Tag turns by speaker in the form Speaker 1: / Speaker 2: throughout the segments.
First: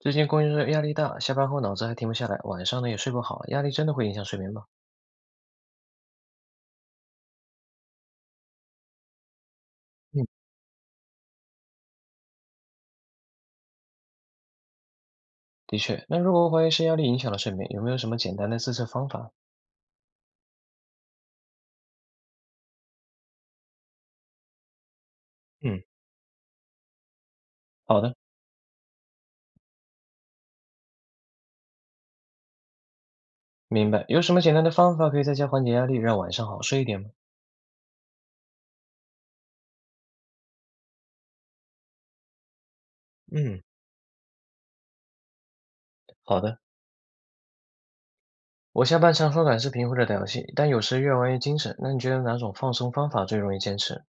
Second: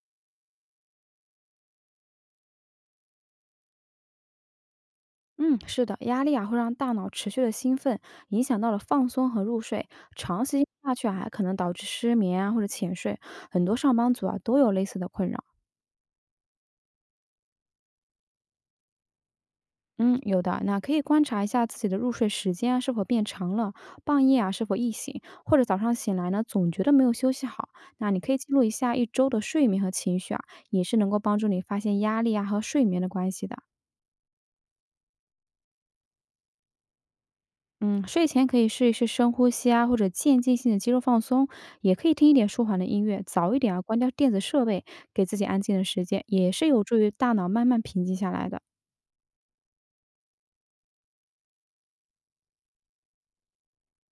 Speaker 1: 最近工作压力大，下班后脑子还停不下来，晚上呢也睡不好，压力真的会影响睡眠吗？
Speaker 2: 嗯，是的，压力啊会让大脑持续的兴奋，影响到了放松和入睡，
Speaker 1: 嗯。
Speaker 2: 长时间下去啊还可能导致失眠啊或者浅睡，很多上班族啊都有类似的困扰。
Speaker 1: 的确，那如果怀疑是压力影响了睡眠，有没有什么简单的自测方法？
Speaker 2: 嗯，有的，那可以观察一下自己的入睡时间啊是否变长了，半夜啊是否易醒，或者早
Speaker 1: 嗯。
Speaker 2: 上醒来呢总觉得没有休息好。
Speaker 1: 好
Speaker 2: 那
Speaker 1: 的，
Speaker 2: 你可以记录一下一周的睡眠和情绪啊，也是能够帮助你发现压力啊和睡眠的关系的。
Speaker 1: 明白。有什么简单的方法可以在家缓解压力，让晚上好睡一点吗？
Speaker 2: 嗯，睡前可以试一试深呼吸啊，或者渐进性的肌肉放松，也可以听一点舒缓的音乐，早一
Speaker 1: 嗯。
Speaker 2: 点啊关掉电子设备，给自己安静的时间，
Speaker 1: 好
Speaker 2: 也
Speaker 1: 的，
Speaker 2: 是有助于大脑慢慢平静下来的。
Speaker 1: 我下班常刷短视频或者打游戏，但有时越玩越精神。那你觉得哪种放松方法最容易坚持？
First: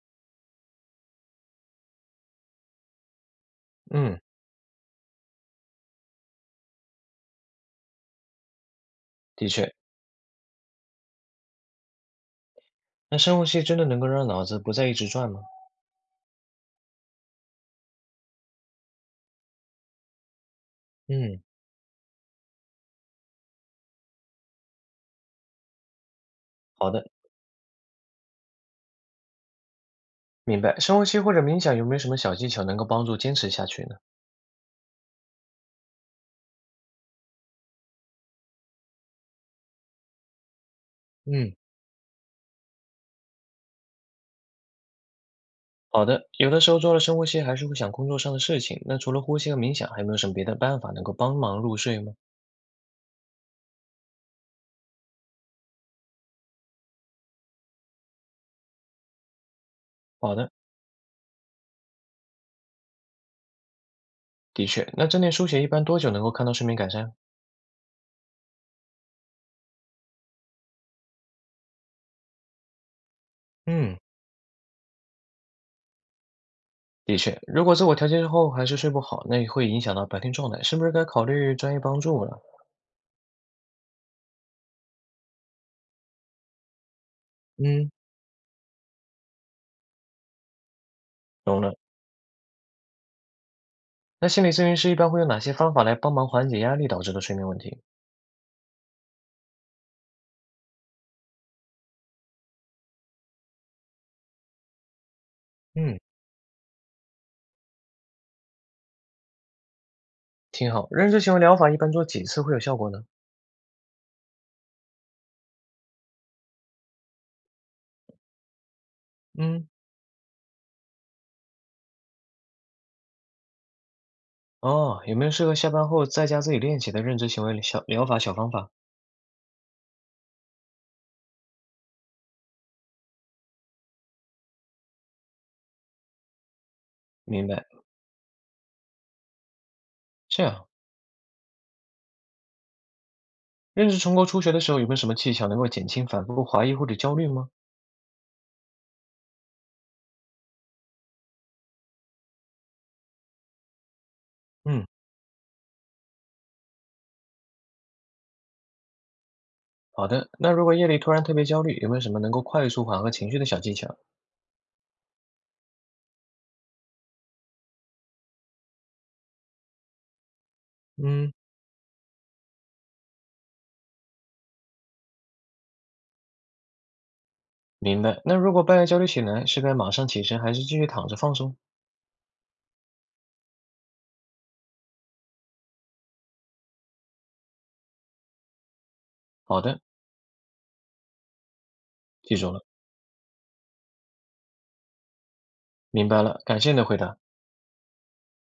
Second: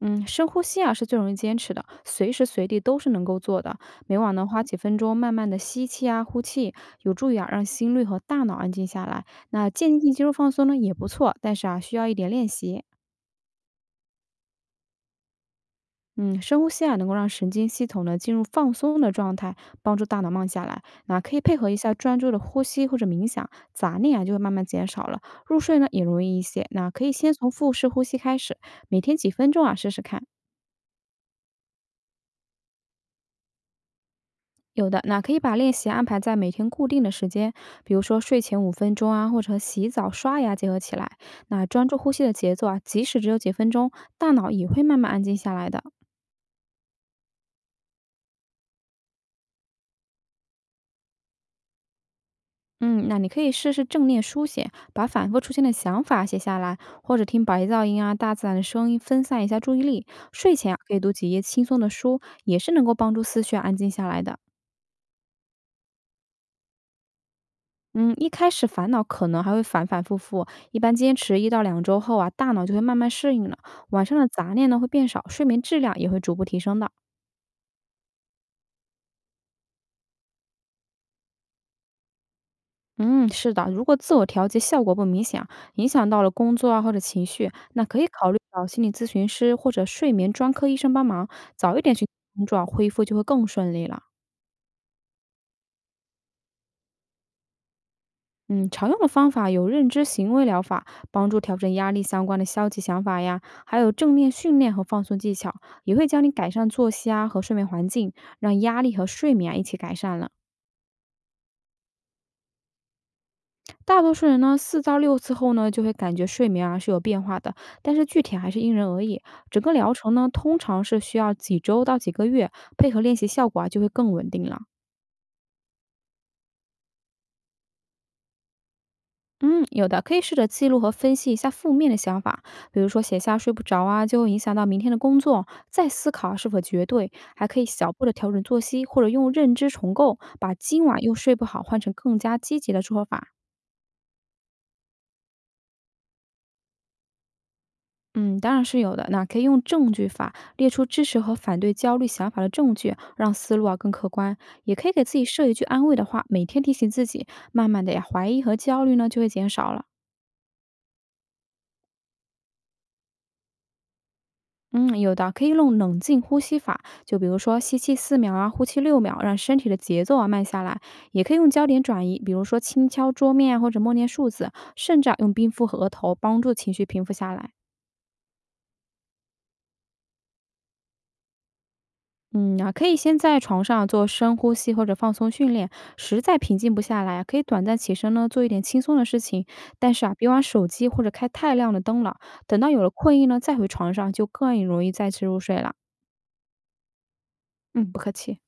Speaker 2: 嗯，深呼吸啊是最容易坚持的，随时随地都是能够做的。每
Speaker 1: 嗯，
Speaker 2: 晚呢花几分钟慢慢的吸气啊呼气，有助于啊让心率和大脑安静下来。
Speaker 1: 的
Speaker 2: 那
Speaker 1: 确，
Speaker 2: 渐进性肌肉放松呢也不错，但是啊需要一点练习。
Speaker 1: 那深呼吸真的能够让脑子不再一直转吗？
Speaker 2: 嗯，深呼吸啊，能够让神经系统呢进入放松的状态，帮助大脑慢下来。那可以
Speaker 1: 嗯。
Speaker 2: 配合一下专注的呼吸或者冥想，杂念啊就会慢慢减少了，入睡呢也容易一些。那
Speaker 1: 好
Speaker 2: 可
Speaker 1: 的，
Speaker 2: 以先从腹式呼吸开始，每天几分钟啊试试看。
Speaker 1: 明白。深呼吸或者冥想有没有什么小技巧能够帮助坚持下去呢？
Speaker 2: 有的，那可以把练习安排在每天固定的时间，比如说睡前5分钟啊，或者和洗澡、刷牙结合起来。
Speaker 1: 嗯。
Speaker 2: 那专注呼吸的节奏啊，即使只有几分钟，大脑也会慢慢安静下来的。
Speaker 1: 好的，有的时候做了深呼吸，还是会想工作上的事情。那除了呼吸和冥想，还有没有什么别的办法能够帮忙入睡吗？
Speaker 2: 嗯，那你可以试试正念书写，把反复出现的想法写下来，或者听白噪音啊、大自然的声音分散一下注意力。
Speaker 1: 好的，
Speaker 2: 睡前啊，可以读几页轻松的书，也是能够帮助思绪安静下来的。
Speaker 1: 的确。那正念书写一般多久能够看到睡眠改善？
Speaker 2: 嗯，一开始烦恼可能还会反反复复，一般坚持1到2周后啊，大脑就会慢慢适应了，
Speaker 1: 嗯，
Speaker 2: 晚上的杂念呢会变少，睡眠质量也会逐步提升的。
Speaker 1: 的确，如果自我调节之后还是睡不好，那也会影响到白天状态，是不是该考虑专业帮助了？
Speaker 2: 嗯，是的，如果自我调节效果不明显啊影响到了工作啊或者情绪，那
Speaker 1: 嗯，
Speaker 2: 可以考虑找心理咨询师或者睡眠专科医生帮忙，
Speaker 1: 懂
Speaker 2: 早
Speaker 1: 了。
Speaker 2: 一点寻求帮助啊恢复就会更顺利了。
Speaker 1: 那心理咨询师一般会用哪些方法来帮忙缓解压力导致的睡眠问题？
Speaker 2: 嗯，常用的方法有认知行为疗法，帮助调整压力相关的消极想法呀，还有正念训练和放松技巧，也
Speaker 1: 嗯，
Speaker 2: 会教你改善作息啊和睡眠环境，让压力和睡眠啊一起改善了。
Speaker 1: 挺好。认知行为疗法一般做几次会有效果呢？
Speaker 2: 大多数人呢4到6次后呢，就会感觉睡眠啊是有变化的，但是具体还是因人而异。整
Speaker 1: 嗯，
Speaker 2: 个疗程呢，通常是需要几周到几个月，配合练习效果啊就会更稳定了。
Speaker 1: 哦，有没有适合下班后在家自己练习的认知行为小疗法小方法？
Speaker 2: 嗯，有的可以试着记录和分析一下负面的想法，比如说写下睡不着啊，就会影响到明天的工作，再思考啊是否绝对，还
Speaker 1: 明
Speaker 2: 可以
Speaker 1: 白。
Speaker 2: 小步的调整作息，或者用认知重构，
Speaker 1: 这
Speaker 2: 把
Speaker 1: 样，
Speaker 2: 今晚又睡不好换成更加积极的做法。
Speaker 1: 认识重构初学的时候，有没有什么技巧能够减轻反复怀疑或者焦虑吗？
Speaker 2: 嗯，当然是有的。那可以用证据法列出支持和反对焦虑想法的证据，让思路啊更客观。也
Speaker 1: 嗯，
Speaker 2: 可以给自己设一句安慰的话，每天提醒自己，慢慢的呀，怀疑和焦虑呢就会减少了。
Speaker 1: 好的。那如果夜里突然特别焦虑，有没有什么能够快速缓和情绪的小技巧？
Speaker 2: 嗯，有的可以用冷静呼吸法，就比如说吸气4秒啊，呼气6秒，让身体的节奏啊慢下来。也可
Speaker 1: 嗯，
Speaker 2: 以用焦点转移，比如说轻敲桌面啊，或者默念数字，甚至啊用冰敷和额头，帮助情绪平复下来。
Speaker 1: 明白。那如果半夜焦虑起来，是该马上起身，还是继续躺着放松？
Speaker 2: 可以先在床上做深呼吸或者放松训练，实在平静不下来啊，可以短暂起身呢，做一点轻松的事情。
Speaker 1: 好的，
Speaker 2: 但是啊，别玩手机或者开太亮的灯了。
Speaker 1: 记住
Speaker 2: 等
Speaker 1: 了，
Speaker 2: 到有了困意呢，再回床上就更容易再次入睡了。
Speaker 1: 明白了，感谢你的回答。
Speaker 2: 嗯，不客气。